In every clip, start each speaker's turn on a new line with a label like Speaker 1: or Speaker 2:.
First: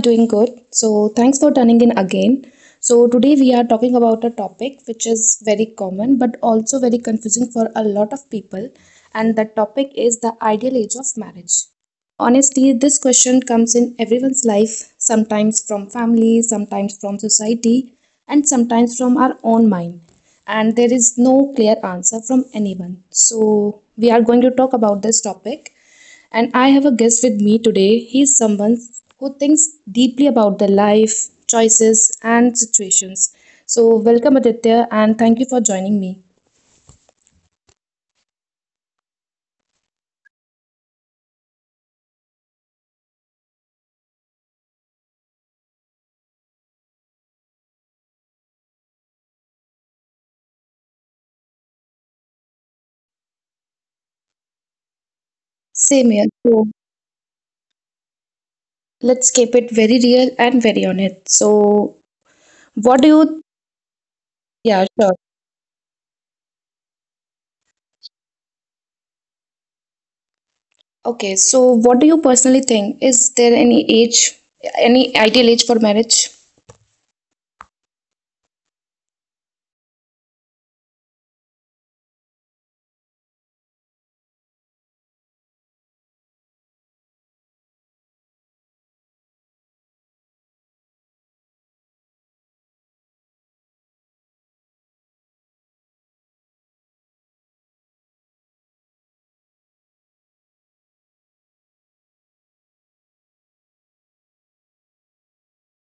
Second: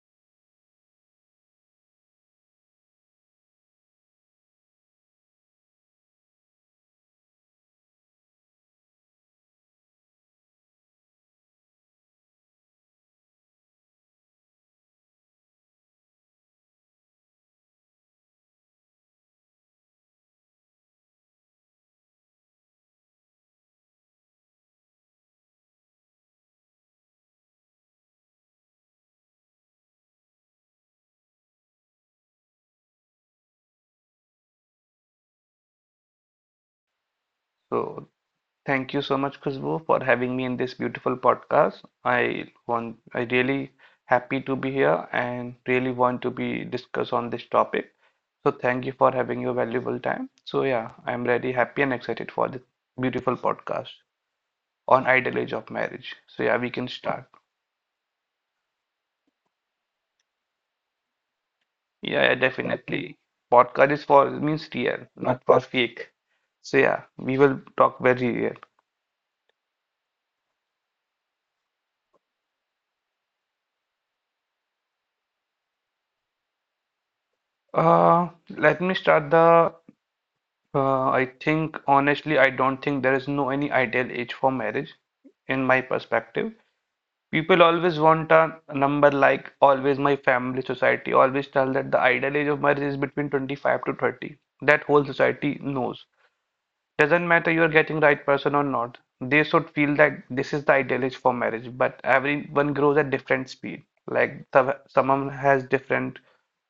Speaker 1: doing good. So, thanks for tuning in again. So, today we are talking about a topic which is very common but also very confusing for a lot of people, and that topic is the ideal age of marriage. Honestly, this question comes in everyone's life, sometimes from family, sometimes from society, and sometimes from our own mind. And there is no clear answer from anyone. So, we are going to talk about this topic. And I have a guest with me today. He's someone who thinks deeply about their life, choices, and situations. So, welcome, Aditya, and thank you for joining me.
Speaker 2: So thank you so much, Khushbu, for having me in this beautiful podcast. I really happy to be here and really want to be discuss on this topic. So thank you for having your valuable time. So yeah, I'm really happy and excited for this beautiful podcast on ideal age of marriage. So yeah, we can
Speaker 1: Same here.
Speaker 2: start.
Speaker 1: So, let's keep it very real and very honest.
Speaker 2: Yeah, yeah,
Speaker 1: So,
Speaker 2: definitely. Podcast is
Speaker 1: what do
Speaker 2: for
Speaker 1: you,
Speaker 2: means real, not for
Speaker 1: yeah,
Speaker 2: fake.
Speaker 1: sure.
Speaker 2: So yeah, we will talk very real.
Speaker 1: Okay, so what do you personally think? Is there any age, any ideal age for marriage?
Speaker 2: Uh, let me start the I think honestly, I don't think there is no any ideal age for marriage in my perspective. People always want a number, like always my family, society always tell that the ideal age of marriage is between 25 to 30. That whole society knows. Doesn't matter you're getting right person or not. They should feel that this is the ideal age for marriage, but everyone grows at different speed. Like someone has different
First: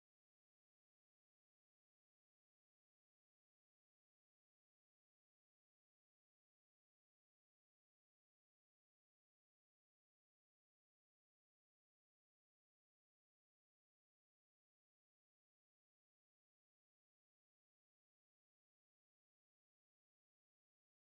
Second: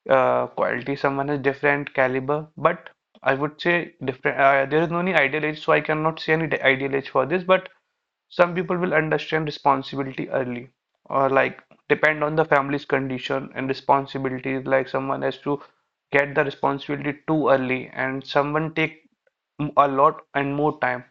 Speaker 2: quality, someone has different caliber, but I would say different. There is no any ideal age, so I cannot say any ideal age for this. But some people will understand responsibility early, or like depend on the family's condition and responsibilities. Like someone has to get the responsibility too early, and someone take a lot and more time.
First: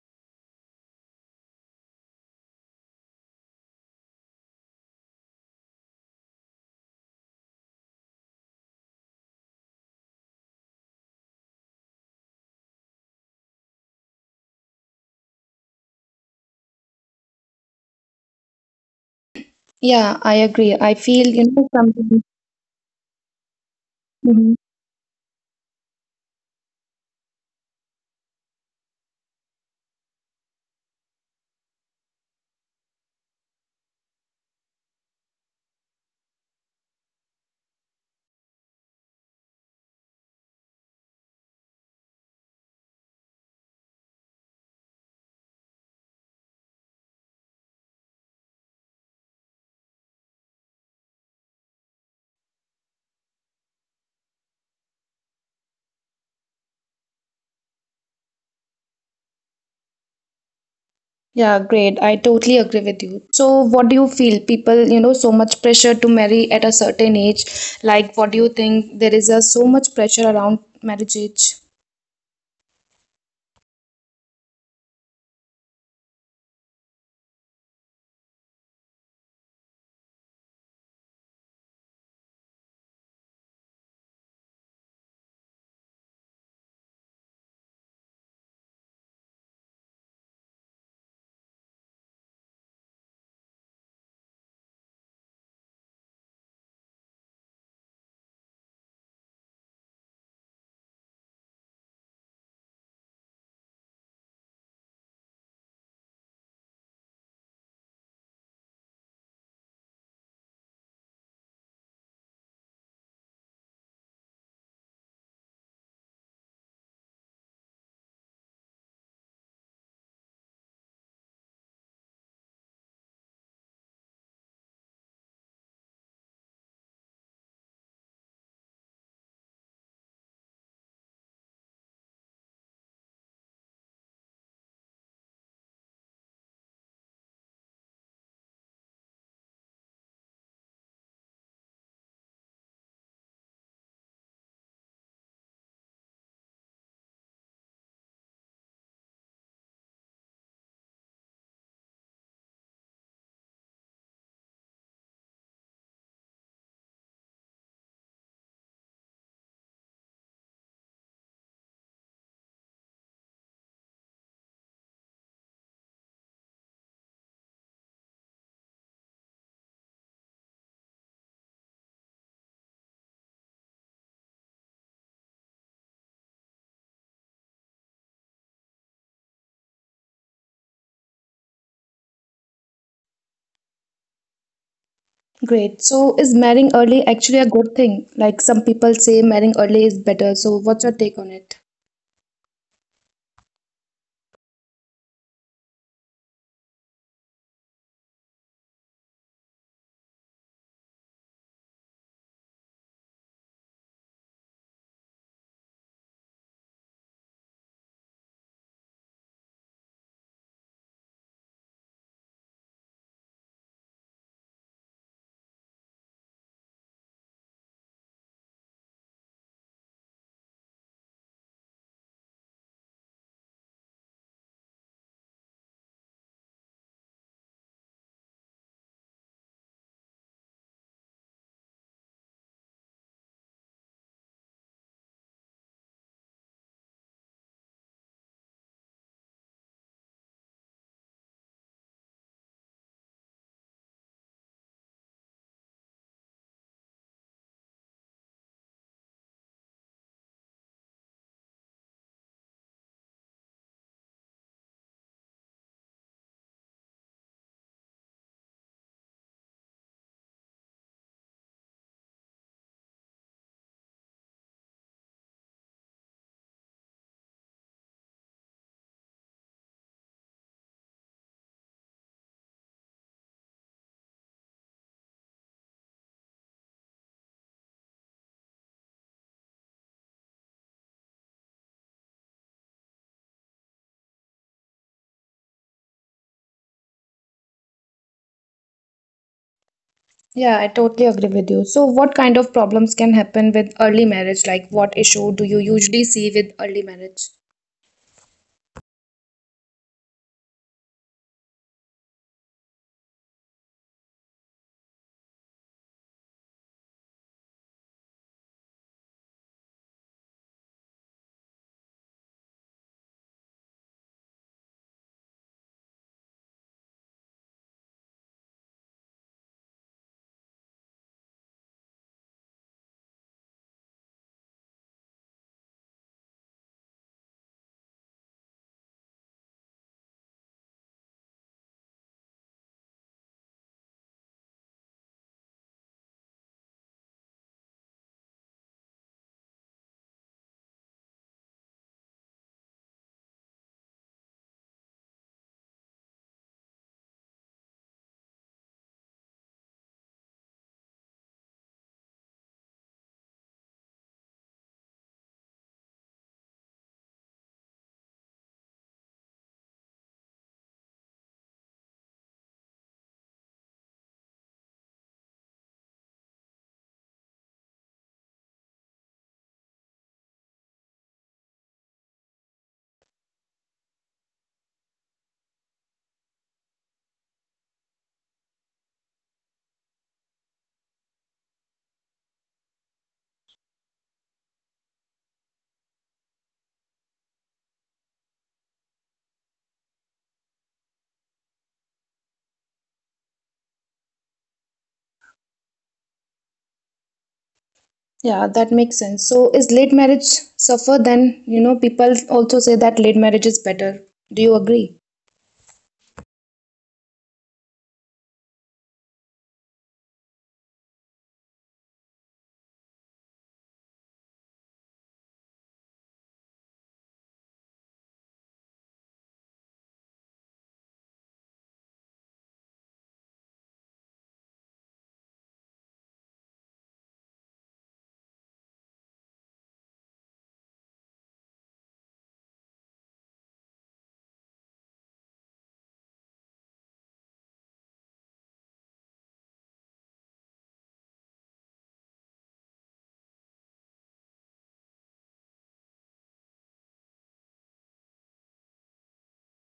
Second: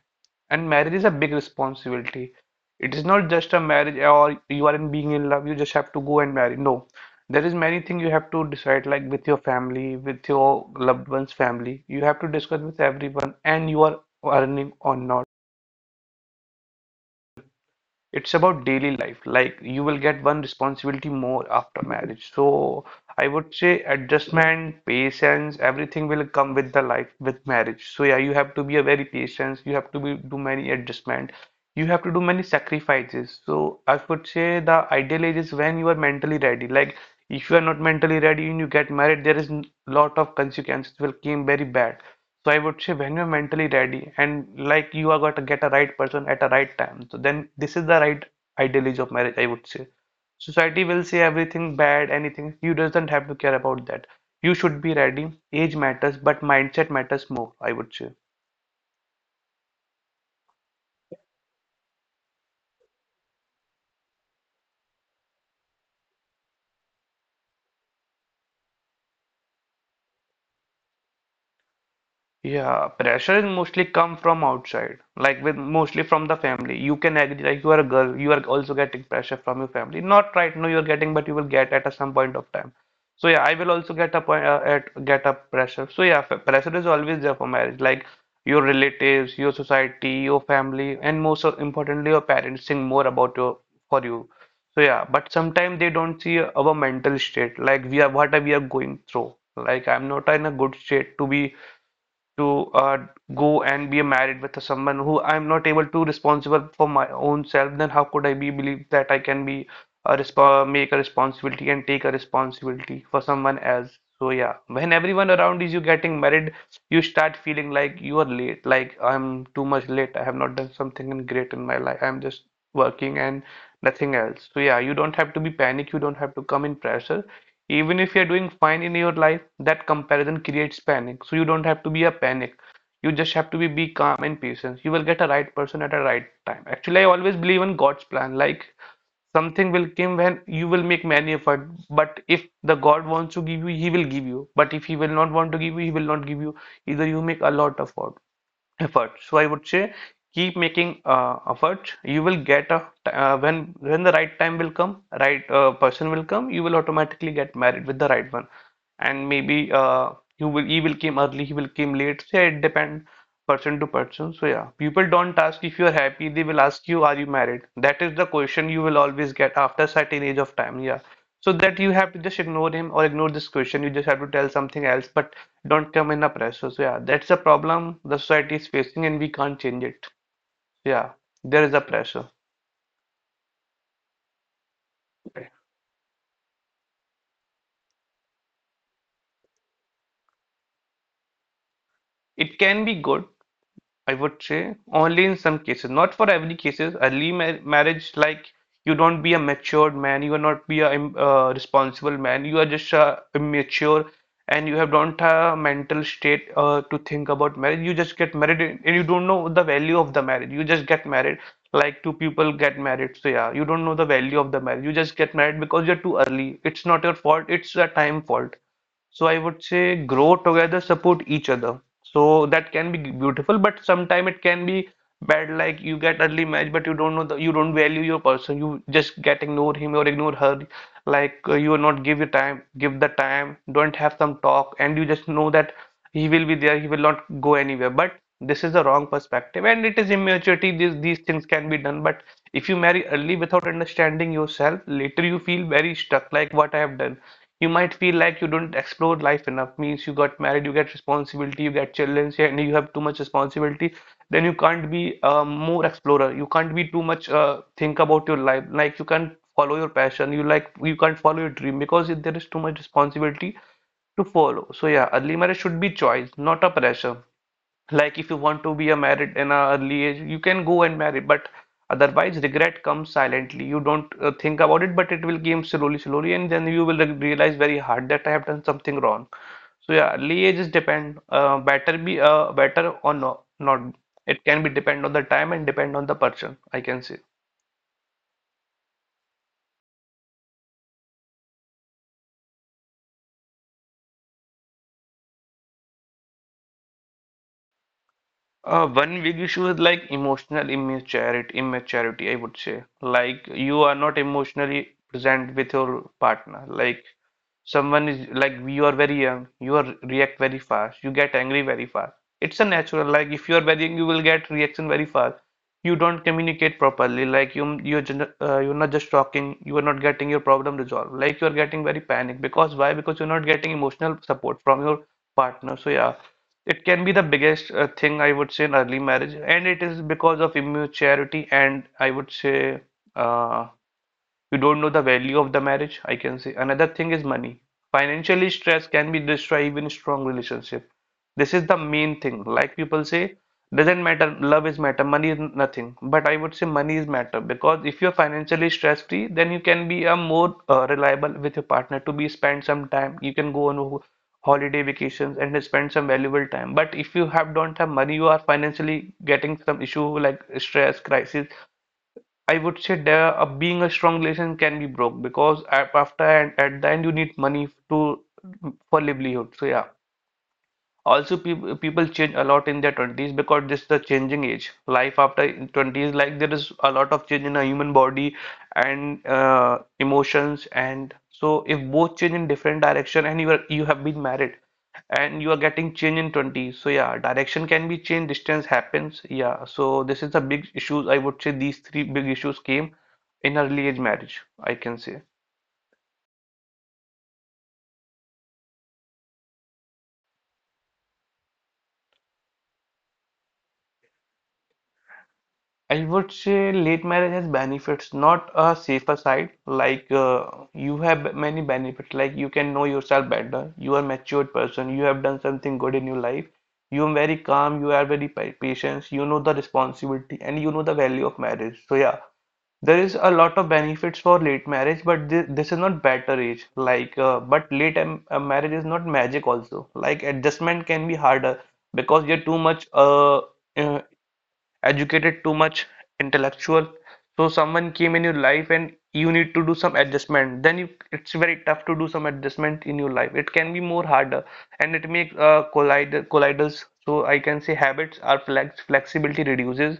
Speaker 2: And marriage is a big responsibility. It is not just a marriage or you are in being in love, you just have to go and marry. No. There is many things you have to decide, like with your family, with your loved one's family. You have to discuss with everyone and you are earning or not. It's about daily life. Like you will
Speaker 1: Yeah,
Speaker 2: get
Speaker 1: I
Speaker 2: one
Speaker 1: agree. I
Speaker 2: responsibility
Speaker 1: feel, you
Speaker 2: more
Speaker 1: know,
Speaker 2: after
Speaker 1: something.
Speaker 2: marriage. So I would say
Speaker 1: Mm-hmm.
Speaker 2: adjustment, patience, everything will come with the life with marriage. So yeah, you have to be a very patient. You have to be do many adjustment. You have to do many sacrifices. So I would say the ideal age is when you are mentally ready. Like if you are not mentally ready and you get married, there is lot of consequences will came very bad. So I would say when you're mentally ready and like you are going to get a right person at a right time, so then this is the right ideal of marriage, I would say. Society will say everything bad, anything. You doesn't have to care about that. You should be ready. Age matters, but mindset matters more, I would say.
Speaker 1: Yeah, great. I totally agree with you. So, what do you feel? People, so much pressure to marry at a certain age. Like, what do you think? There is a so much pressure around marriage age.
Speaker 2: Yeah, pressure is mostly come from outside, like with mostly from the family. You can agree, like you are a girl, you are also getting pressure from your family. Not right now you are getting, but you will get at a some point of time. So yeah, I will also get a point at get a pressure. So yeah, pressure is always there for marriage, like your relatives, your society, your family, and most importantly your parents think more about your for you. So yeah, but sometimes they don't see our mental state, like we are what are we are going through. Like I'm not in a good state to be to go and be married with someone who I'm not able to responsible for my own self, then how could I be believe that I can be a resp make a responsibility and take a responsibility for someone else? So yeah, when everyone around is you getting married, you start feeling like you are late, like I'm too much late. I have not done something great in my life. I'm just working and nothing else. So yeah, you don't have to be panic. You don't have to come in pressure even if you're doing fine in your life. That comparison creates panic, so you don't have to be a panic. You just have to be calm and patient. You will get a right person at a right time. Actually, I always believe in God's plan. Like something will come when you will make many effort. But if the God wants to give you, he will give you, but if he will not want to give you, he will not give you either you make a lot of effort. So I would say keep making effort. You will get a, when the right time will come, right person will come, you will automatically get married with the right one. And maybe, you will he will came early, he will came late. So yeah, it depend person to person. So yeah, people don't ask if you are happy, they will ask you are you married. That is the question you will always get after certain age of time, yeah. So that you have to just ignore him or ignore this question, you just have to tell something else, but don't come in a pressure. So yeah, that's a problem the society is facing and we can't change it. Yeah, there is a pressure.
Speaker 1: Great. So, is marrying early actually a good thing? Like, some people say marrying early is better. So, what's your take on it?
Speaker 2: It can be good, I would say only in some cases, not for every cases. Early marriage, like you don't be a matured man, you are not be a responsible man. You are just immature, and you have don't have a mental state to think about marriage. You just get married, and you don't know the value of the marriage. You just get married, like two people get married. So yeah, you don't know the value of the marriage. You just get married because you're too early. It's not your fault. It's a time fault. So I would say grow together, support each other. So that can be beautiful, but sometime it can be bad. Like you get early marriage, but you don't value your person. You just get ignore him or ignore her, like you will not give your time, give the time, don't have some talk and you just know that he will be there, he will not go anywhere. But this is the wrong perspective and it is immaturity, these things can be done. But if you marry early without understanding yourself, later you feel very stuck, like what I have done. You might feel like you don't explore life enough, means you got married, you get responsibility, you get children and you have too much responsibility, then you can't be a more explorer. You can't be too much think about your life. Like you can't follow your passion. You like you can't follow your dream because there is too much responsibility to follow. So yeah, early marriage should be choice, not a pressure. Like if you want to be a married in an early age, you can go and marry, but otherwise regret comes silently. You don't think about it, but it will come slowly, slowly, and then you will realize very hard that I have done something wrong. So yeah, early age is depend, better be better or no, not. It can be depend on the time and depend on the person, I can say.
Speaker 1: Yeah, I totally agree with you. So, what kind of problems can happen with early marriage? Like, what issue do you usually see with early marriage?
Speaker 2: One big issue is like emotional immaturity, I would say. Like you are not emotionally present with your partner. Like someone is like you are very young, you are react very fast, you get angry very fast. It's a natural, like if you are very young, you will get reaction very fast. You don't communicate properly, like you're not just talking, you are not getting your problem resolved, like you are getting very panic, because why? Because you're not getting emotional support from your partner. So yeah, it can be the biggest thing I would say in early marriage, and it is because of immaturity, and I would say, uh, you don't know the value of the marriage, I can say. Another thing is money. Financially stress can be destroy even strong relationship. This is the main thing. Like people say, doesn't matter, love is matter, money is nothing. But I would say money is matter, because if you're financially stress free, then you can be a more reliable with your partner, to be spend some time, you can go on holiday vacations and spend some valuable time. But if you have don't have money, you are financially getting some issue, like stress, crisis, I would say, there a being a strong relation can be broke. Because after, and at the end, you need money to, for livelihood. So yeah. Also, people change a lot in their 20s, because this is the changing age. Life after 20s, like there is a lot of change in a human body and emotions. And so, if both change in different direction and you have been married, and you are getting change in 20, so yeah, direction can be changed, distance happens. Yeah, so this is the big issues, I would say. These three big issues came in early age marriage, I can say.
Speaker 1: Yeah, that makes sense. So is late marriage suffer then, you know, people also say that late marriage is better. Do you agree?
Speaker 2: I would say late marriage has benefits, not a safer side. Like, you have many benefits, like you can know yourself better, you are a matured person, you have done something good in your life, you are very calm, you are very patient, you know the responsibility and you know the value of marriage. So yeah, there is a lot of benefits for late marriage, but this is not better age. But late marriage is not magic also. Like, adjustment can be harder because you're too much uh, educated, too much intellectual. So someone came in your life and you need to do some adjustment. Then it's very tough to do some adjustment in your life. It can be more harder and it makes colliders. So I can say habits are flexibility reduces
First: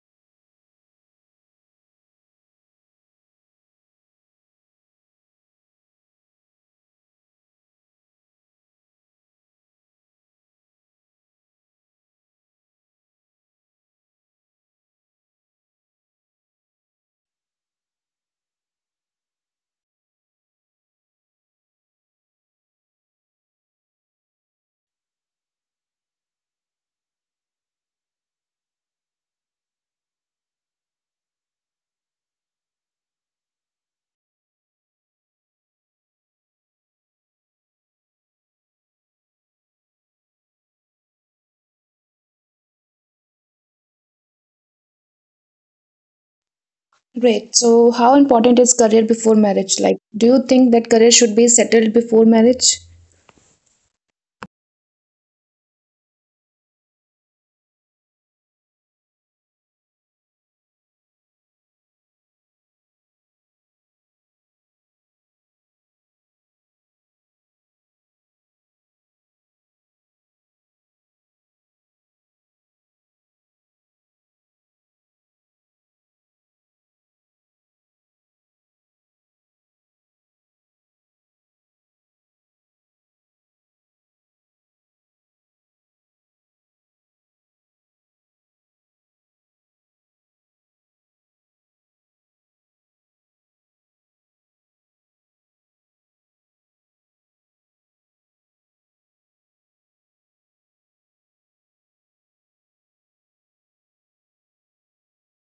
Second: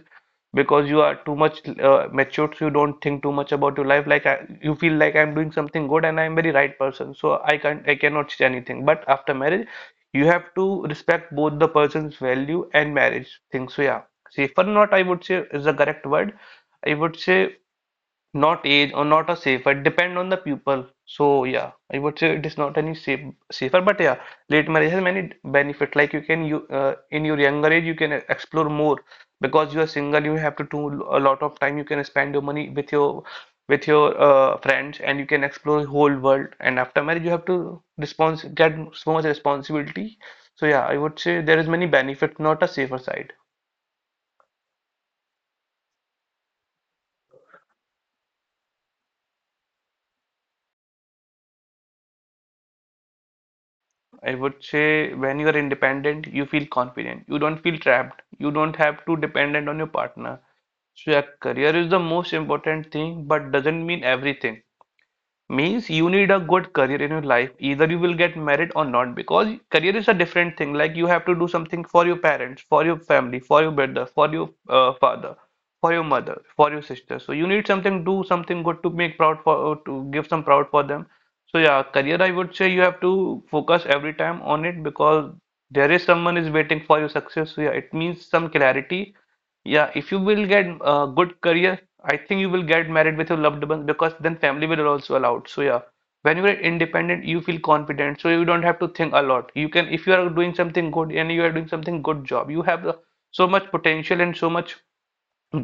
Speaker 2: because you are too much matured, so you don't think too much about your life. You feel like I'm doing something good and I'm very right person, so I cannot change anything. But after marriage, you have to respect both the person's value and marriage thing. So yeah, safer not, I would say, is the correct word. I would say not age or not a safer, depend on the pupil. So yeah, I would say it is not any safer. But yeah, late marriage has many benefit, like you can you in your younger age you can explore more because you are single. You have to do a lot of time, you can spend your money with your friends, and you can explore the whole world. And after marriage you have to respons get so much responsibility. So yeah, I would say there is many benefit, not a safer side.
Speaker 1: Great. So how important is career before marriage? Like, do you think that career should be settled before marriage?
Speaker 2: I would say when you are independent, you feel confident. You don't feel trapped. You don't have to dependent on your partner. So your career is the most important thing, but doesn't mean everything. Means you need a good career in your life, either you will get married or not, because career is a different thing. Like you have to do something for your parents, for your family, for your brother, for your father, for your mother, for your sister. So you need something, do something good to make proud for to give some proud for them. So yeah, career, I would say, you have to focus every time on it because there is someone is waiting for your success. So yeah, it means some clarity. Yeah, if you will get a good career, I think you will get married with your loved ones, because then family will also allow. So yeah, when you are independent, you feel confident, so you don't have to think a lot. You can, if you are doing something good and you are doing something good job, you have so much potential and so much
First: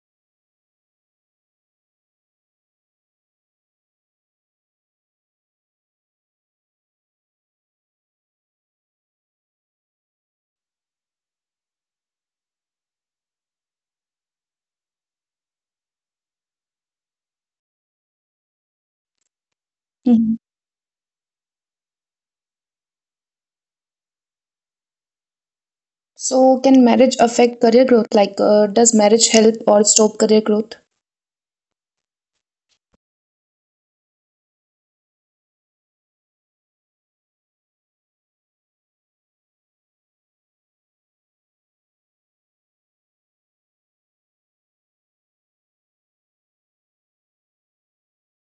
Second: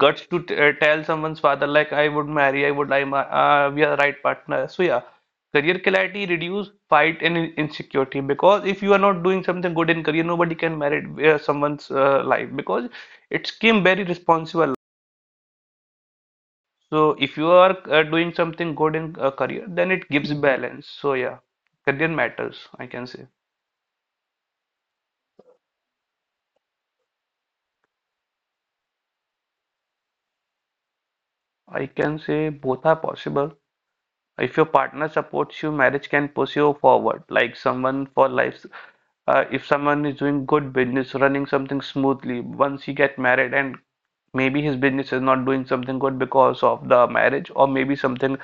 Speaker 2: guts to t tell someone's father like, I would marry, we are the right partner. So yeah, career clarity reduce fight and insecurity, because if you are not doing something good in career, nobody can marry someone's life because it's came very responsible. So if you are doing something good in a career, then it gives
Speaker 1: Mhm.
Speaker 2: balance. So yeah, career matters, I can say.
Speaker 1: So can marriage affect career growth? Like, does marriage help or stop career growth?
Speaker 2: I can say both are possible. If your partner supports you, marriage can push you forward. Like someone for life, if someone is doing good business, running something smoothly, once you get married and maybe his business is not doing something good because of the marriage, or maybe something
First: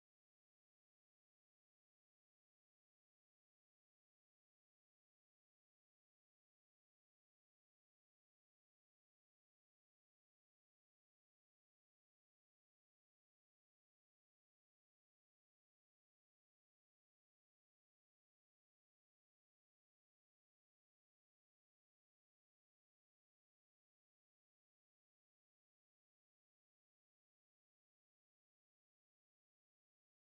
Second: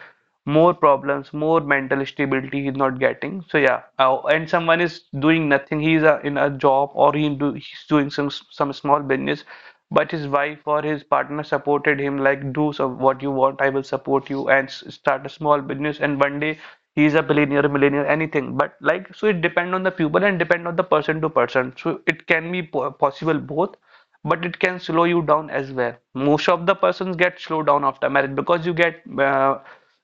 Speaker 2: more problems, more mental stability he's not getting. So yeah, oh, and someone is doing nothing, he's in a job, or he's doing some small business, but his wife or his partner supported him, like, do so what you want, I will support you, and start a small business, and one day he's a billionaire, millionaire, anything. But like, so it depend on the people and depend on the person to person. So it can be possible both, but it can slow you down as well. Most of the persons get slowed down after marriage because you get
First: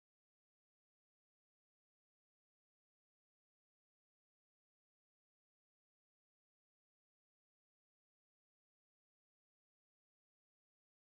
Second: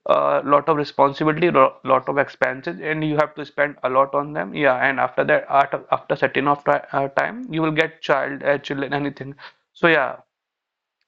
Speaker 2: a lot of responsibility, lot of expenses, and you have to spend a lot on them. Yeah, and after that, after certain of time, you will get children, anything. So yeah,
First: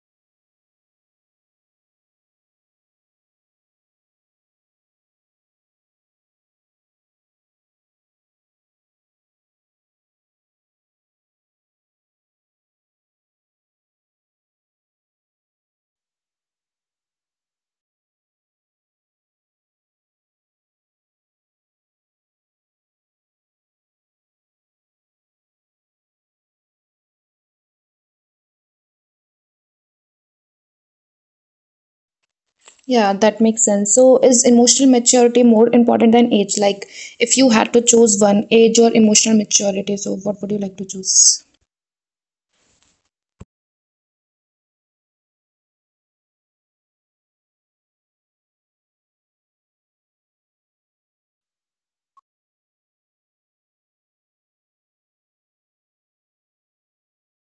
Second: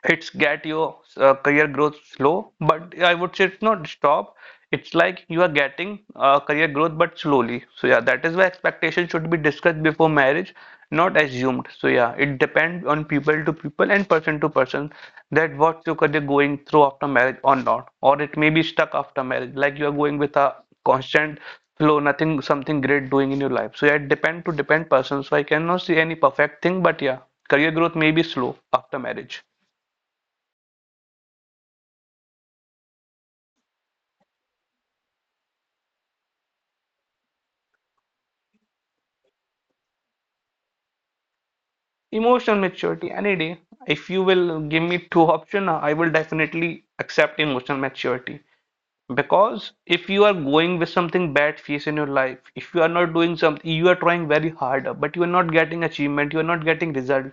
Speaker 2: it's get your career growth slow, but I would say it's not stop. It's like you are getting career growth, but slowly. So yeah, that is why expectations should be discussed before marriage, not assumed. So yeah, it depends on people to people and person to person, that what your career going through after marriage or not, or it may be stuck after marriage, like you are going with a constant flow, nothing something great doing in your life. So yeah, it depend to depend person, so I cannot see any perfect thing. But yeah, career growth may be slow after marriage.
Speaker 1: Yeah, that makes sense. So is emotional maturity more important than age? Like, if you had to choose one, age or emotional maturity, so what would you like to choose?
Speaker 2: Emotional maturity, any day. If you will give me two options, I will definitely accept emotional maturity. Because if you are going with something bad phase in your life, if you are not doing something, you are trying very hard, but you are not getting achievement, you are not getting result,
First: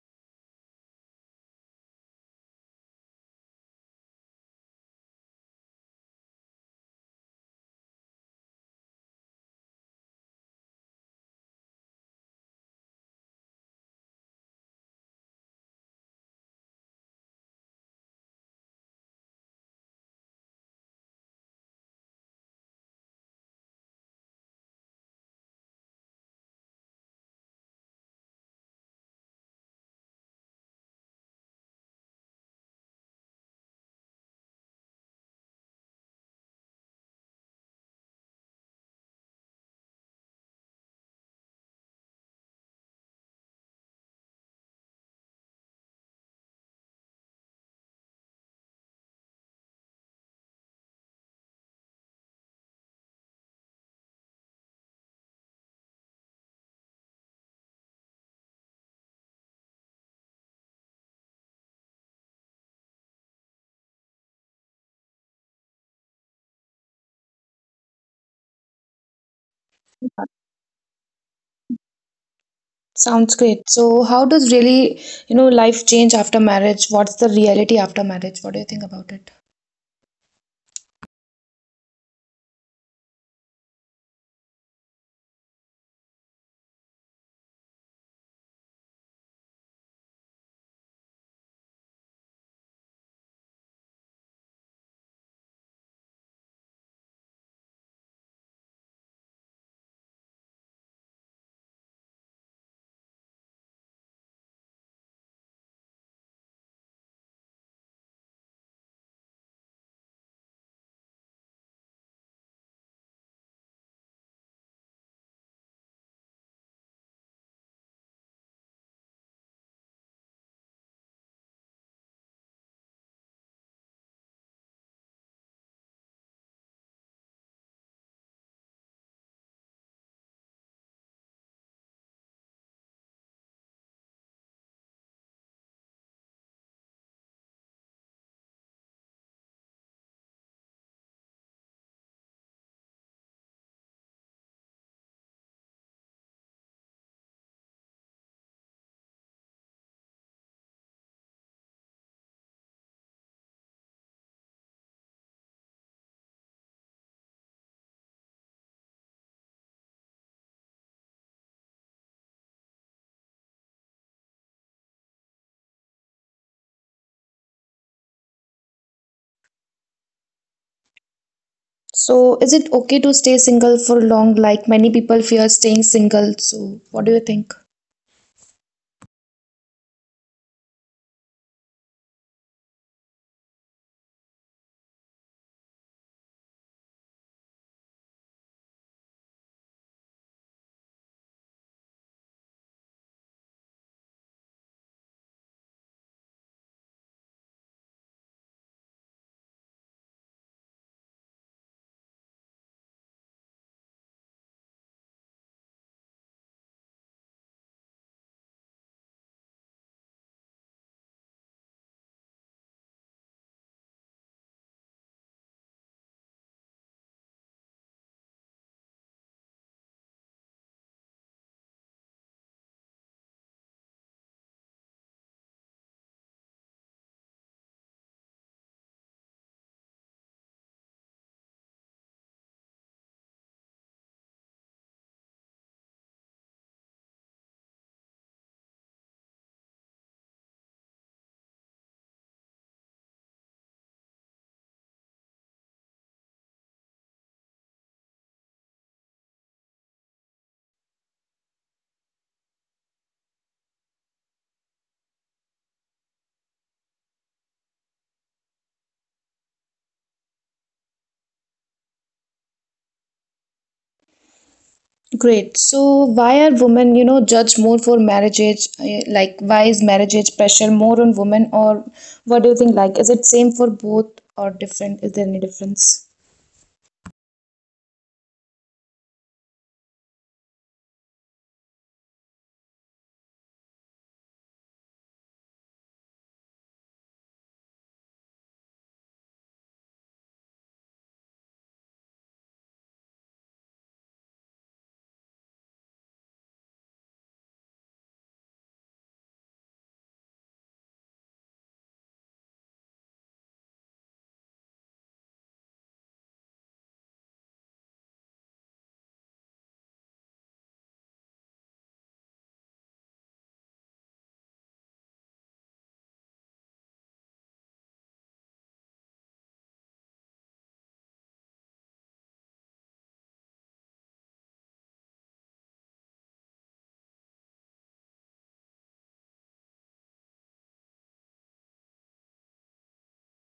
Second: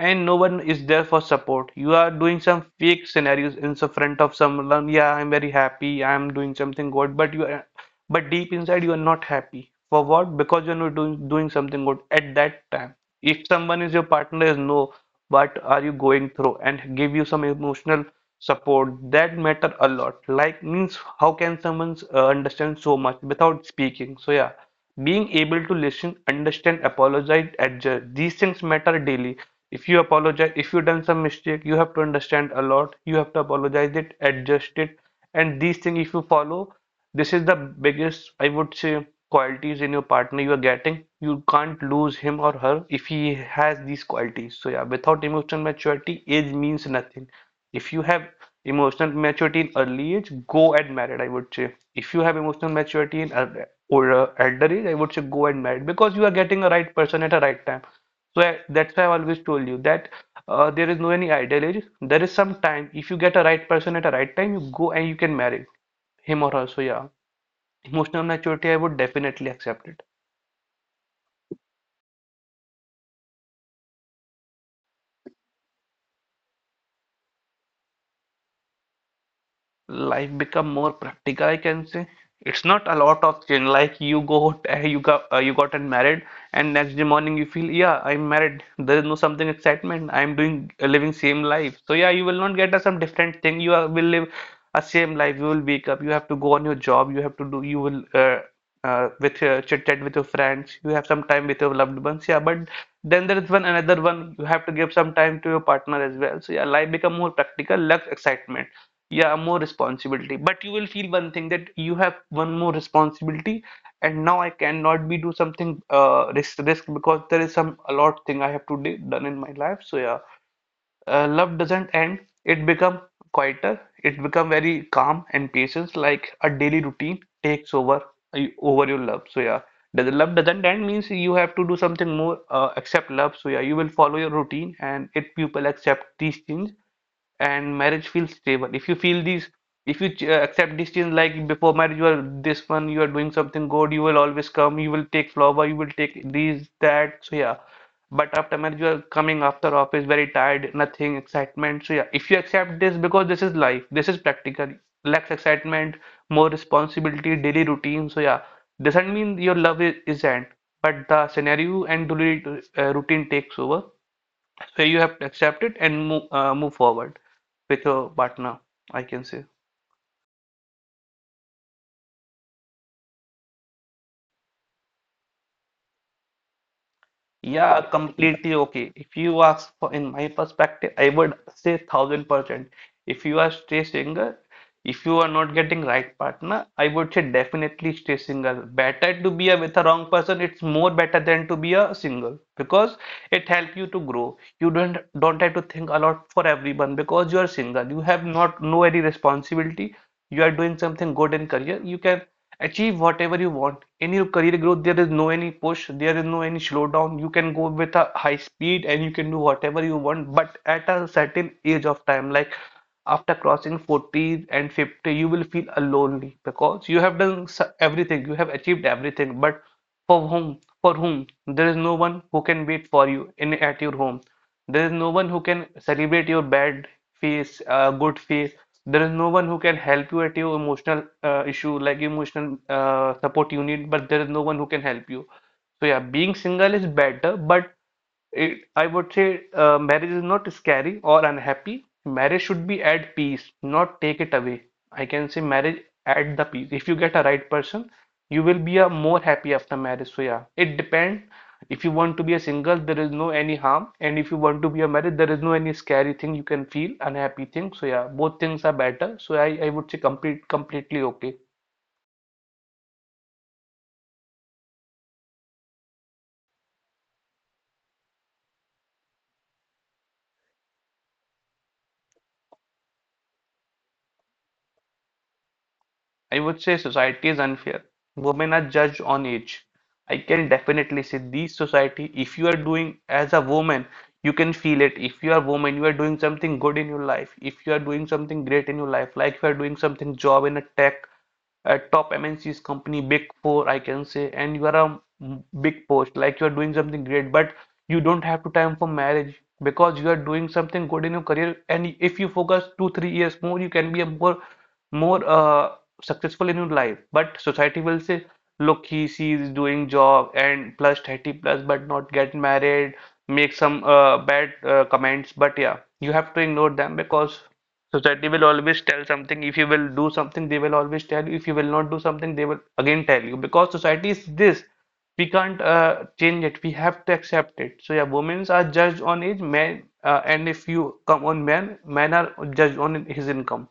Speaker 2: and no one is there for support. You are doing some fake scenarios in the front of someone. Yeah, I'm very happy, I'm doing something good, but you are but deep inside you are not happy for what, because you're not doing something good at that time. If someone is your partner is know what are you going through and give you some emotional support, that matter a lot. Like, means, how can someone understand so much without speaking. So yeah, being able to listen, understand, apologize, adjust, these things matter daily. If you apologize, if you done some mistake, you have to understand a lot, you have to apologize it, adjust it. And these things if you follow, this is the biggest, I would say, qualities in your partner you are getting. You can't lose him or her if he has these qualities. So yeah, without emotional maturity, age means nothing. If you have emotional maturity in early age, go and married, I would say. If you have emotional maturity in or elder age, I would say, go and married, because you are getting a right person at a right time. So that's why I always told you that there is no any ideal age. There is some time. If you get a right person at a right time, you go and you can marry him or her. So yeah, emotional maturity, I would definitely accept it.
Speaker 1: Sounds great. So how does really life change after marriage? What's the reality after marriage? What do you think about it?
Speaker 2: Life become more practical, I can say. It's not a lot of change, like you go you gotten married, and next day morning you feel, yeah, I'm married, there is no something excitement. I'm doing living same life. So yeah, you will not get a some different thing. Will live a same life. You will wake up, you have to go on your job, you have to do. You will with your chit chat with your friends, you have some time with your loved ones. Yeah, but then there is one another one, you have to give some time to your partner as well. So yeah, life become more practical, less excitement. Yeah, more responsibility. But you will feel one thing, that you have one more responsibility, and now I cannot be do something risk, because there is some a lot thing I have to do done in my life. So yeah, love doesn't end. It become quieter. It become very calm and patience. Like a daily routine takes over your love. So yeah, the love doesn't end, means you have to do something more except love. So yeah, you will follow your routine, and if people accept these things, and marriage feels stable. If you feel these, if you accept these things, like, before marriage, you are this one, you are doing something good. You will always come. You will take flower. You will take these that. So yeah, but after marriage, you are coming after office very tired, nothing excitement. So yeah, if you accept this, because this is life, this is practical, less excitement, more responsibility, daily routine. So yeah, doesn't mean your love isn't, but the scenario and daily routine takes over. So you have to accept it and move forward with your partner, I can say.
Speaker 1: So is it okay to stay single for long? Like many people fear staying single. So what do you
Speaker 2: Yeah,
Speaker 1: think?
Speaker 2: completely okay. If you ask for, in my perspective, I would say 1000%. If you are stay single, if you are not getting right partner, I would say definitely stay single. Better to be a, with a wrong person. It's more better than to be a single, because it help you to grow. You don't have to think a lot for everyone, because you are single, you have not no any responsibility. You are doing something good in career, you can achieve whatever you want in your career growth. There is no any push, there is no any slowdown. You can go with a high speed and you can do whatever you want, but at a certain age of time, like after crossing 40 and 50, you will feel lonely, because you have done everything, you have achieved everything, but for whom, for whom? There is no one who can wait for you in at your home. There is no one who can celebrate your bad phase, good phase. There is no one who can help you at your emotional issue, like emotional support you need, but there is no one who can help you. So yeah, being single is better, but it, I would say marriage is not scary or unhappy. Marriage should be at peace, not take it away. I can say marriage at the peace. If you get a right person, you will be a more happy after marriage. So yeah, it depends. If you want to be a single, there is no any harm, and if you want to be a married, there is no any scary thing you can feel, unhappy thing. So yeah, both things are better. So I would say completely okay.
Speaker 1: Great. So why are women judged more for marriage age? Like why is marriage age pressure more on women or what do you think? Like is it same for both or different? Is there any
Speaker 2: I
Speaker 1: difference?
Speaker 2: would say society is unfair. Women are judged on age. I can definitely say this society, if you are doing as a woman, you can feel it. If you are a woman, you are doing something good in your life. If you are doing something great in your life, like you are doing something job in a tech, a top MNC's company, big four, I can say, and you are a big post, like you are doing something great, but you don't have to time for marriage, because you are doing something good in your career. And if you focus two, 3 years more, you can be a more successful in your life, but society will say, look, he, she is doing job and plus 30 plus, but not get married, make some bad comments. But yeah, you have to ignore them, because society will always tell something. If you will do something, they will always tell you. If you will not do something, they will again tell you, because society is this. We can't change it, we have to accept it. So yeah, women are judged on age, men and if you come on men are judged on his income.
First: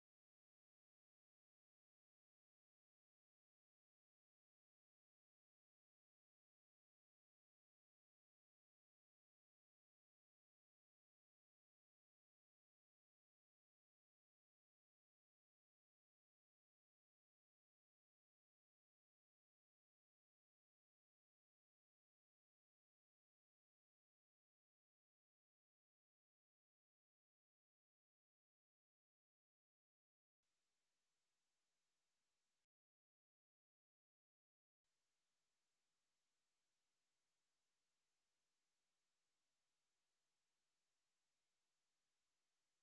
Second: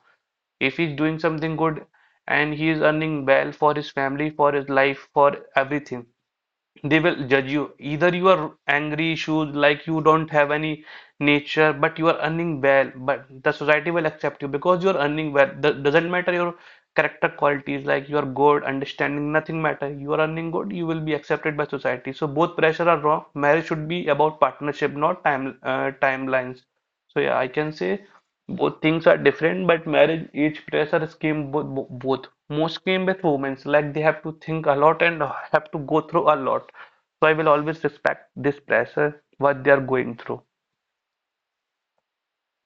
Speaker 2: If he's doing something good, and he is earning well for his family, for his life, for everything, they will judge you. Either you are angry, shoes, like you don't have any nature, but you are earning well, but the society will accept you, because you are earning well. The, doesn't matter your character qualities, like you are good, understanding, nothing matter. You are earning good, you will be accepted by society. So both pressure are wrong. Marriage should be about partnership, not timelines. So yeah, I can say both things are different, but marriage age pressure scheme both. Most came with women, like they have to think a lot and have to go through a lot. So I will always respect this pressure, what they are going through.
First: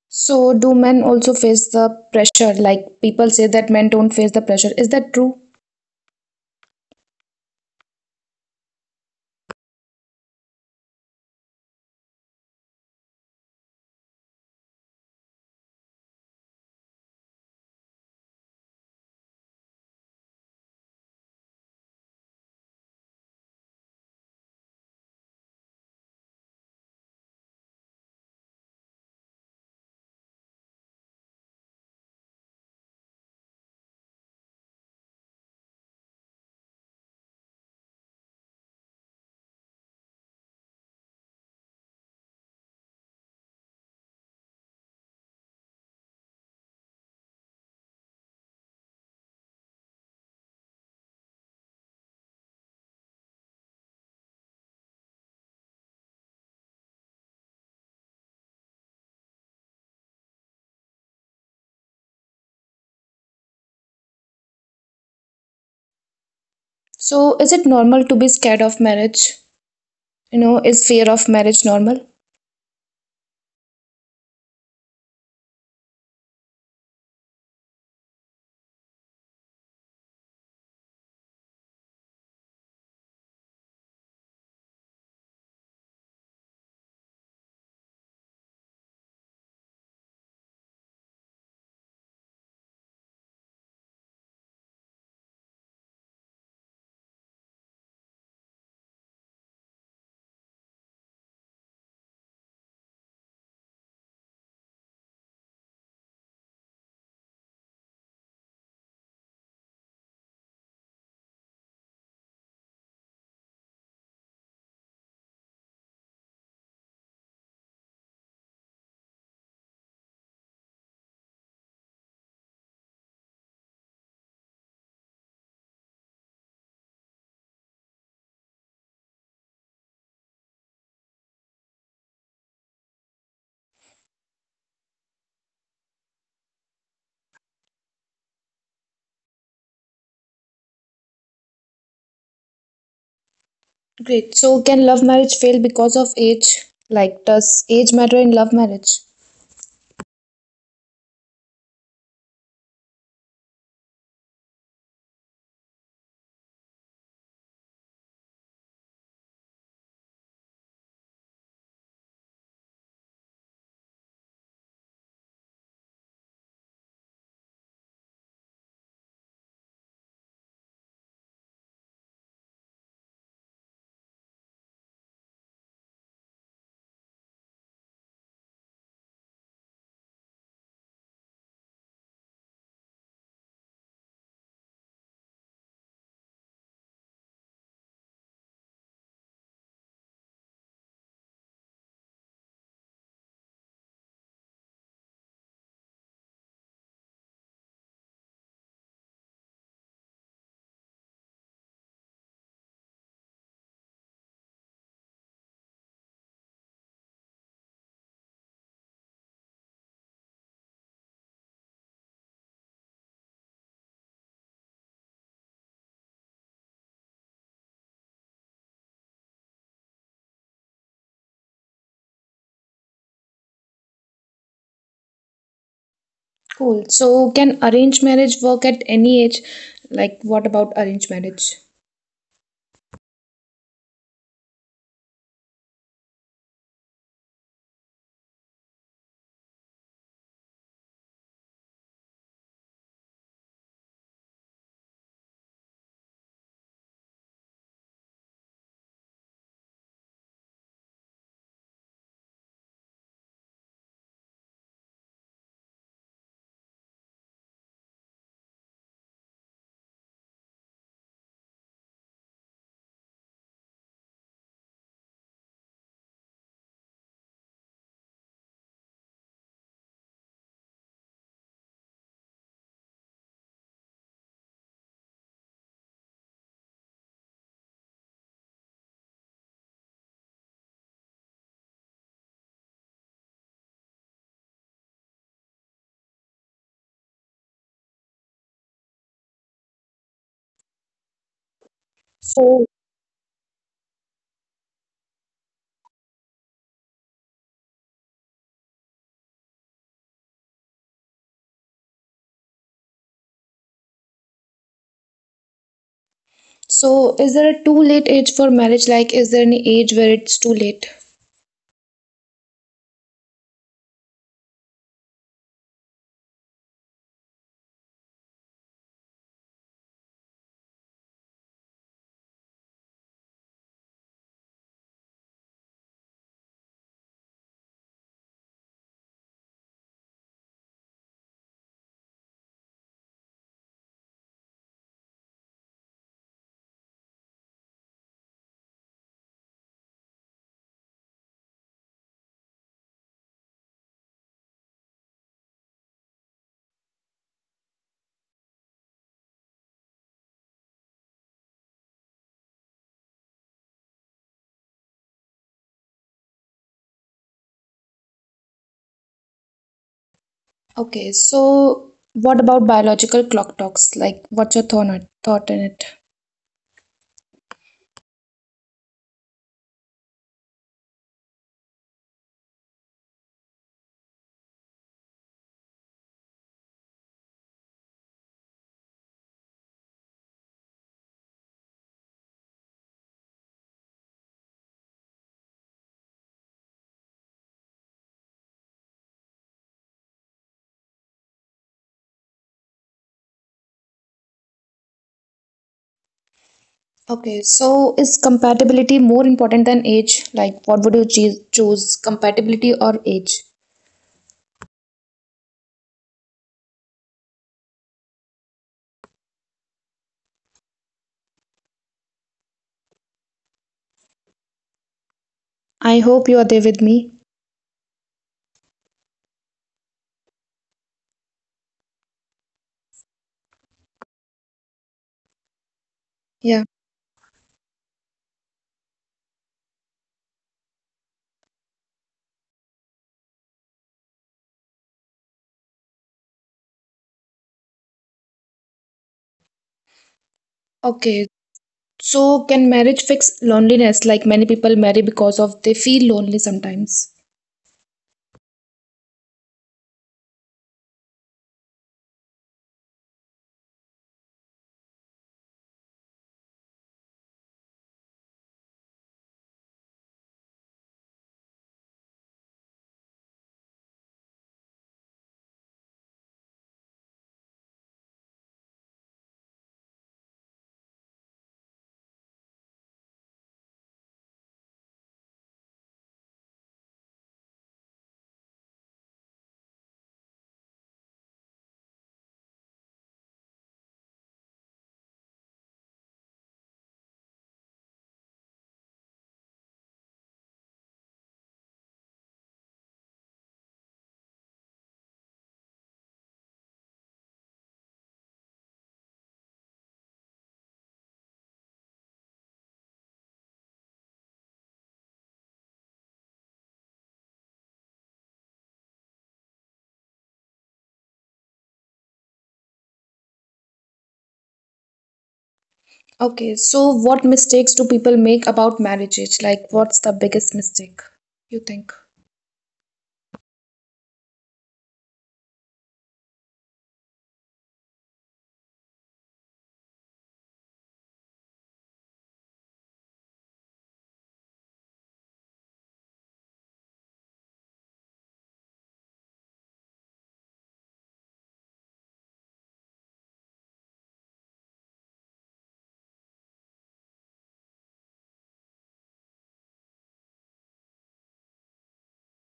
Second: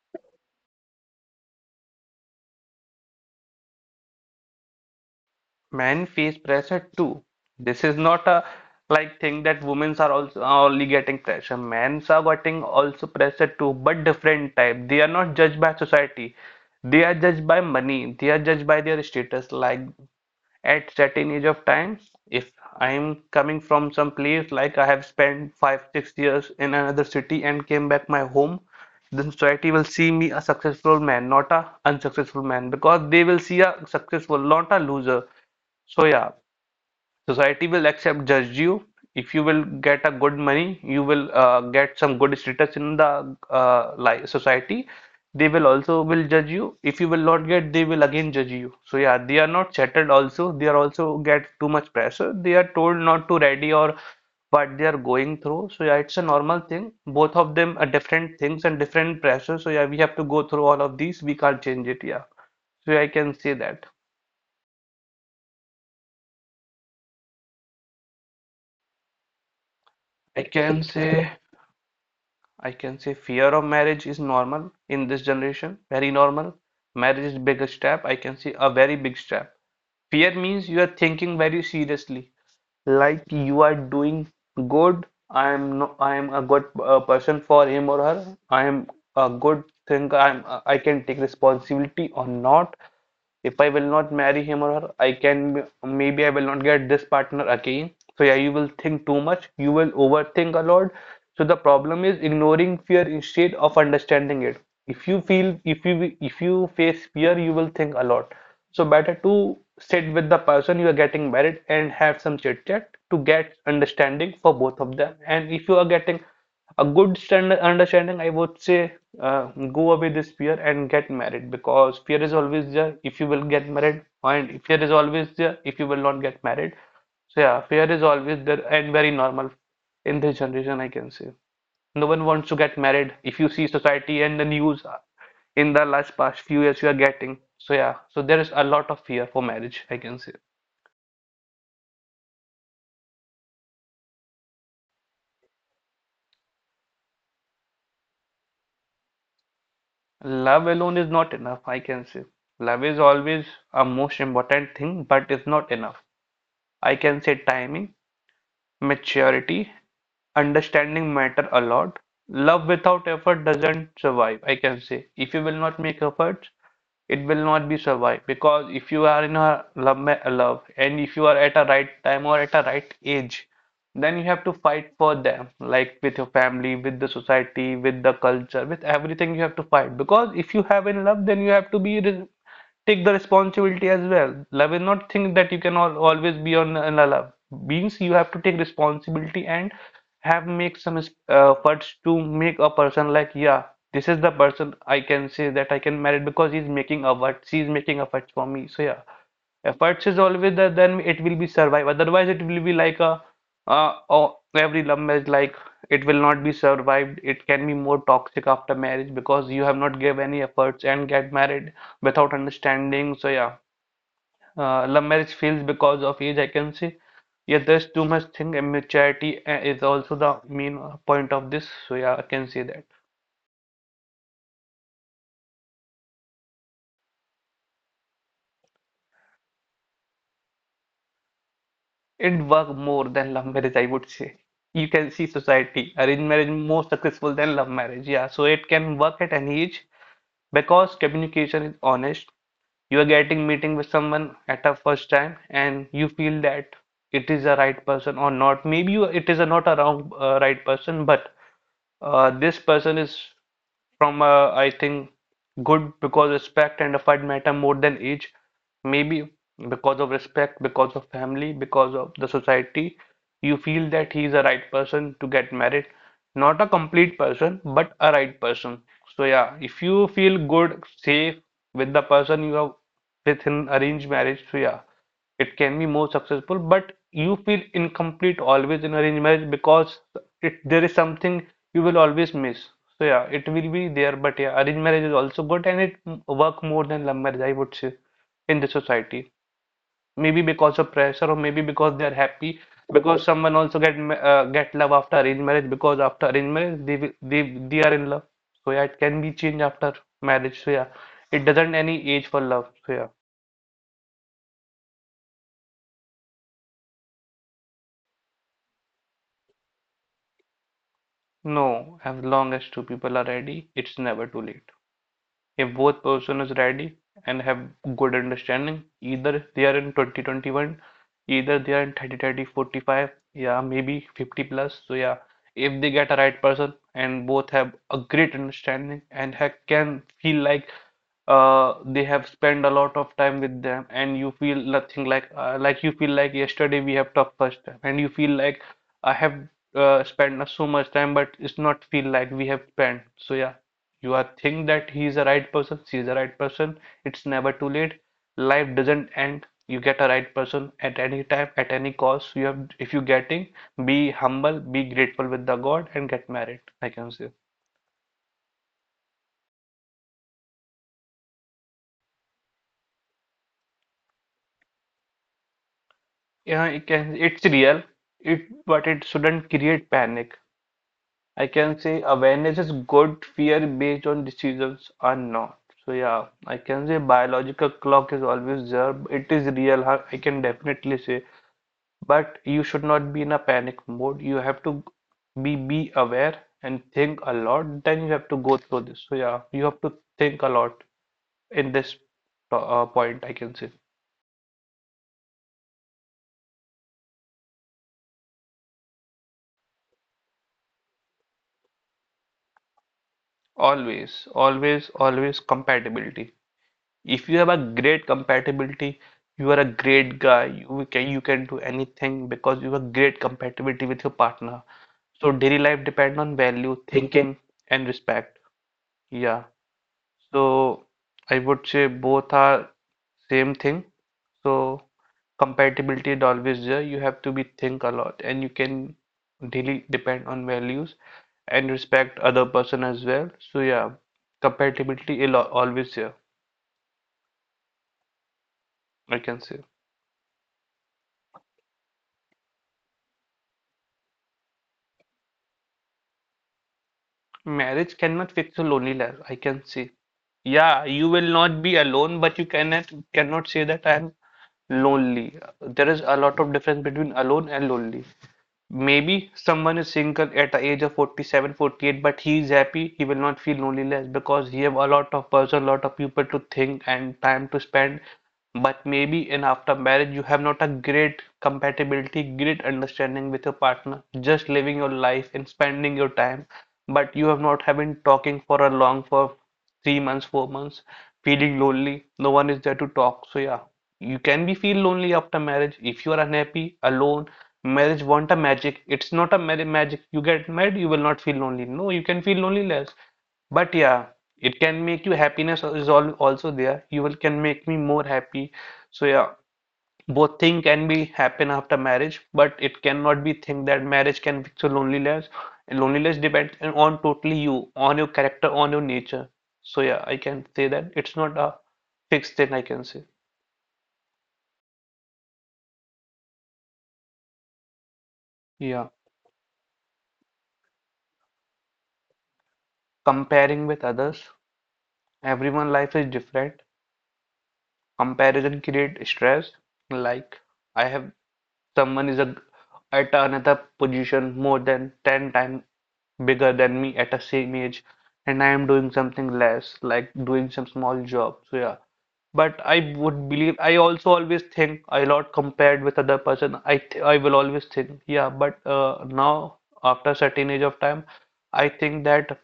Speaker 1: So do men also face the pressure? Like people say that men don't face the pressure. Is that true?
Speaker 2: Men face pressure too. This is not a like thing that women are also only getting pressure. Men are getting also pressure too, but different type. They are not judged by society. They are judged by money. They are judged by their status. Like, at certain age of time, if I'm coming from some place, like I have spent 5 6 years in another city and came back my home, then society will see me a successful man, not a unsuccessful man, because they will see a successful, not a loser. So yeah, society will accept, judge you. If you will get a good money, you will get some good status in the li society. They will also will judge you. If you will not get, they will again judge you. So yeah, they are not settled also. They are also get too much pressure. They are told not to ready or what they are going through. So yeah, it's a normal thing. Both of them are different things and different pressure. So yeah, we have to go through all of these. We can't change it. Yeah. So yeah, I can say that.
Speaker 1: So, is it normal to be scared of marriage?
Speaker 2: I
Speaker 1: You know,
Speaker 2: can
Speaker 1: is fear
Speaker 2: say.
Speaker 1: of marriage normal?
Speaker 2: I can say fear of marriage is normal in this generation, very normal. Marriage is biggest step. I can say a very big step. Fear means you are thinking very seriously, like you are doing good. I am no, I am a good person for him or her. I am a good thing. I'm I can take responsibility or not. If I will not marry him or her, I can, maybe I will not get this partner again. So yeah, you will think too much, you will overthink a lot. So the problem is ignoring fear instead of understanding it. If you feel, if you face fear, you will think a lot. So better to sit with the person you are getting married and have some chit chat to get understanding for both of them. And if you are getting a good stand understanding, I would say, uh, go away this fear and get married, because fear is always there if you will get married, and fear is always there if you will not get married. So yeah, fear is always there and very normal in this generation, I can say. No one wants to get married. If you see society and the news in the last past few years, you are getting. So yeah, so there is a lot of fear for marriage, I can say.
Speaker 1: Great. So, can love marriage fail because of age? Like, does age matter in love marriage?
Speaker 2: Love alone is not enough, I can say. Love is always a most important thing, but it's not enough. I can say timing, maturity, understanding matter a lot. Love without effort doesn't survive, I can say. If you will not make efforts, it will not be survived, because if you are in a love, love, and if you are at a right time or at a right age, then you have to fight for them, like with your family, with the society, with the culture, with everything you have to fight. Because if you have in love, then you have to take the responsibility as well. Love is not think that you can al always be on in a love, means you have to take responsibility and have make some efforts to make a person like, yeah, this is the person, I can say that I can marry, because he's making efforts, she's making efforts for me. So yeah, efforts is always there, then it will be survive, otherwise it will be like a oh, every love marriage, like it will not be survived, it can be more toxic after marriage, because you have not give any efforts and get married without understanding. So yeah, love marriage fails because of age, I can say. Yeah, there's too much thing, and maturity is also the main point of this. So yeah, I can say that.
Speaker 1: Cool. So, can arranged marriage work at any age? Like, what about arranged marriage?
Speaker 2: It work more than love marriage, I would say. You can see society, arranged marriage more successful than love marriage. Yeah, so it can work at any age because communication is honest. You are getting meeting with someone at a first time, and you feel that it is a right person or not. Maybe you, it is a not a wrong right person, but this person is from, I think, good, because respect and effort matter more than age. Maybe because of respect, because of family, because of the society, you feel that he is a right person to get married. Not a complete person, but a right person. So yeah, if you feel good, safe with the person you have within arranged marriage, so yeah, it can be more successful, but you feel incomplete always in arranged marriage because it there is something you will always miss. So yeah, it will be there, but yeah, arranged marriage is also good and it work more than love marriage, I would say, in the society. Maybe because of pressure or maybe because they are happy,
Speaker 1: So,
Speaker 2: because someone also get love after arranged marriage, because after arranged marriage they they are in love. So yeah, it can be changed after marriage. So yeah, it doesn't any age for love. So yeah,
Speaker 1: so is there a too late age for marriage? Like, is there any age where it's too late?
Speaker 2: no, as long as two people are ready, it's never too late. If both person is ready and have good understanding, either they are in 2021, either they are in 30, 30, 45, yeah, maybe 50 plus. So yeah, if they get a right person and both have a great understanding and ha can feel like they have spent a lot of time with them, and you feel nothing like like you feel like yesterday we have talked first time, and you feel like I have spent so much time, but it's not feel like we have spent. So yeah, you are think that he is the right person, she is the right person, it's never too late. Life doesn't end. You get a right person at any time, at any cost you have. If you getting, be humble, be grateful with the God and get married, I can say.
Speaker 1: Okay. So, what about biological clock talks? Like, what's your thought on- it? Thought on it?
Speaker 2: Yeah, it can, it's real, it, but it shouldn't create panic. I can say awareness is good, fear based on decisions are not. So yeah, I can say biological clock is always there, it is real, I can definitely say. But you should not be in a panic mode. You have to be aware and think a lot, then you have to go through this. So yeah, you have to think a lot in this point, I can say.
Speaker 1: Okay, so is compatibility more important than age? Like, what would you choose, compatibility or age?
Speaker 2: Always, always, always compatibility. If you have a great compatibility, you are a great guy. You can, you can do anything because you have great compatibility with your partner. So daily life depend on value,
Speaker 1: I hope you are
Speaker 2: thinking,
Speaker 1: there with
Speaker 2: and
Speaker 1: me.
Speaker 2: respect. Yeah. So I would say both are same thing. So compatibility is always there. You
Speaker 1: Yeah.
Speaker 2: have to be think a lot, and you can daily depend on values and respect other person as well. So yeah, compatibility is always there, I can say.
Speaker 1: Okay, so can marriage fix loneliness? Like, many people marry because of they feel lonely sometimes.
Speaker 2: Marriage cannot fix a lonely life, I can see. Yeah, you will not be alone, but you cannot say that I am lonely. There is a lot of difference between alone and lonely. Maybe someone is single at the age of 47, 48, but he is happy. He will not feel loneliness because he have a lot of person, lot of people to think and time to spend. But maybe in after marriage, you have not a great compatibility, great understanding with your partner. Just living your life and spending your time, but you have not have been talking for a long for 3 months, 4 months, feeling lonely. No one is there to talk. So yeah, you can be feel lonely after marriage if you are unhappy, alone. Marriage want a magic. It's not a marriage magic. You get married, you will not feel lonely. No, you can feel lonely less. But yeah, it can make you happiness is all also there. You will can make me more happy. So yeah, both thing can be happen after marriage, but it cannot be think that marriage can fix your loneliness. And loneliness depends on totally you, on your character, on your nature. So yeah, I can say that it's not a fixed thing, I can say.
Speaker 1: Okay, so what mistakes do people make about
Speaker 2: Yeah,
Speaker 1: marriages? Like, what's the biggest mistake you think?
Speaker 2: comparing with others, everyone life is different. Comparison create stress, like I have someone is a, at another position more than 10 times bigger than me at a same age, and I am doing something less, like doing some small job. So yeah. But I would believe I also always think a lot compared with other person. I will always think, yeah, but now after certain age of time, I think that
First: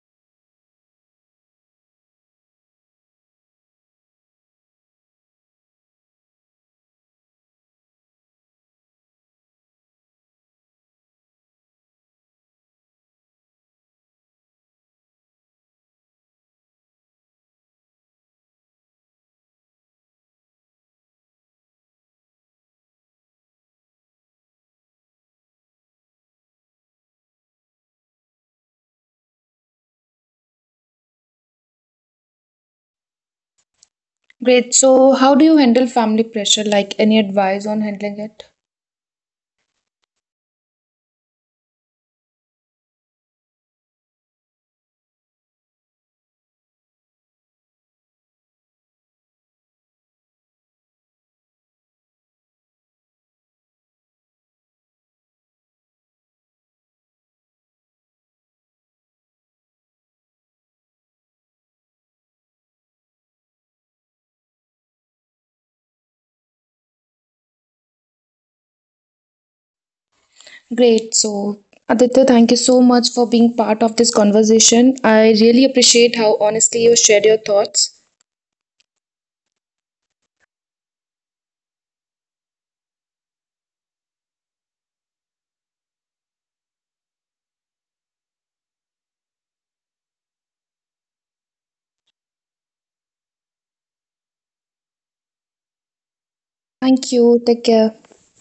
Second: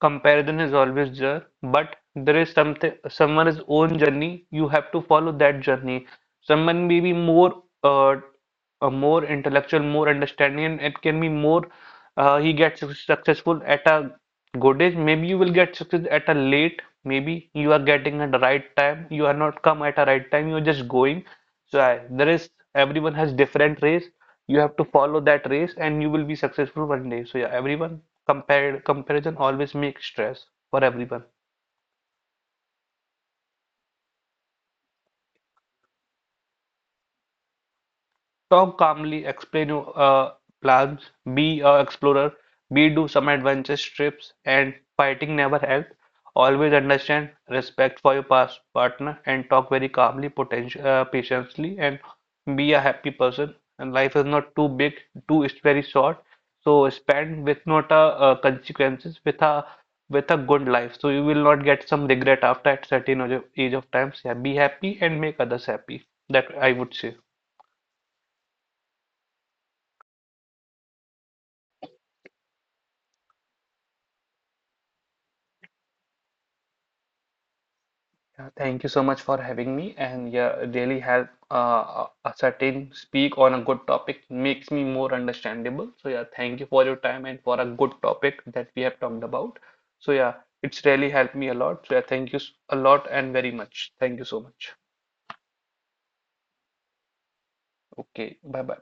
Speaker 2: comparison is always there, but there is something someone's own journey. You have to follow that journey. Someone may be more a more intellectual, more understanding, and it can be more. He gets successful at a good age. Maybe you will get success at a late. Maybe you are getting at the right time. You are not come at a right time. You are just going. There is everyone has different race. You have to follow that race, and you will be successful one day. So yeah, everyone compared comparison always makes stress for everyone.
Speaker 1: Great. So, how do you handle family pressure? Like, any advice on handling it?
Speaker 2: Tom calmly explains plans. Be a explorer. Be do some adventure trips, and fighting never help. Always understand, respect for your past partner and talk very calmly, potential, patiently, and be a happy person. And life is not too big, too is very short. So spend with not a consequences, with a, with a good life. So you will not get some regret after at certain age of times. Yeah, be happy and make others happy. That I would say.
Speaker 1: Great. So, Aditya, thank you so much for being part of this conversation. I really appreciate how honestly you shared your
Speaker 2: Yeah,
Speaker 1: thoughts.
Speaker 2: thank you so much for having me. And yeah, really help a certain speak on a good topic makes me more understandable. So yeah, thank you for your time and for a good topic that we have talked about. So yeah, it's really helped me a lot. So yeah, thank you a lot and very much. Thank you so much.
Speaker 1: Thank you. Take care.
Speaker 2: Okay, bye bye.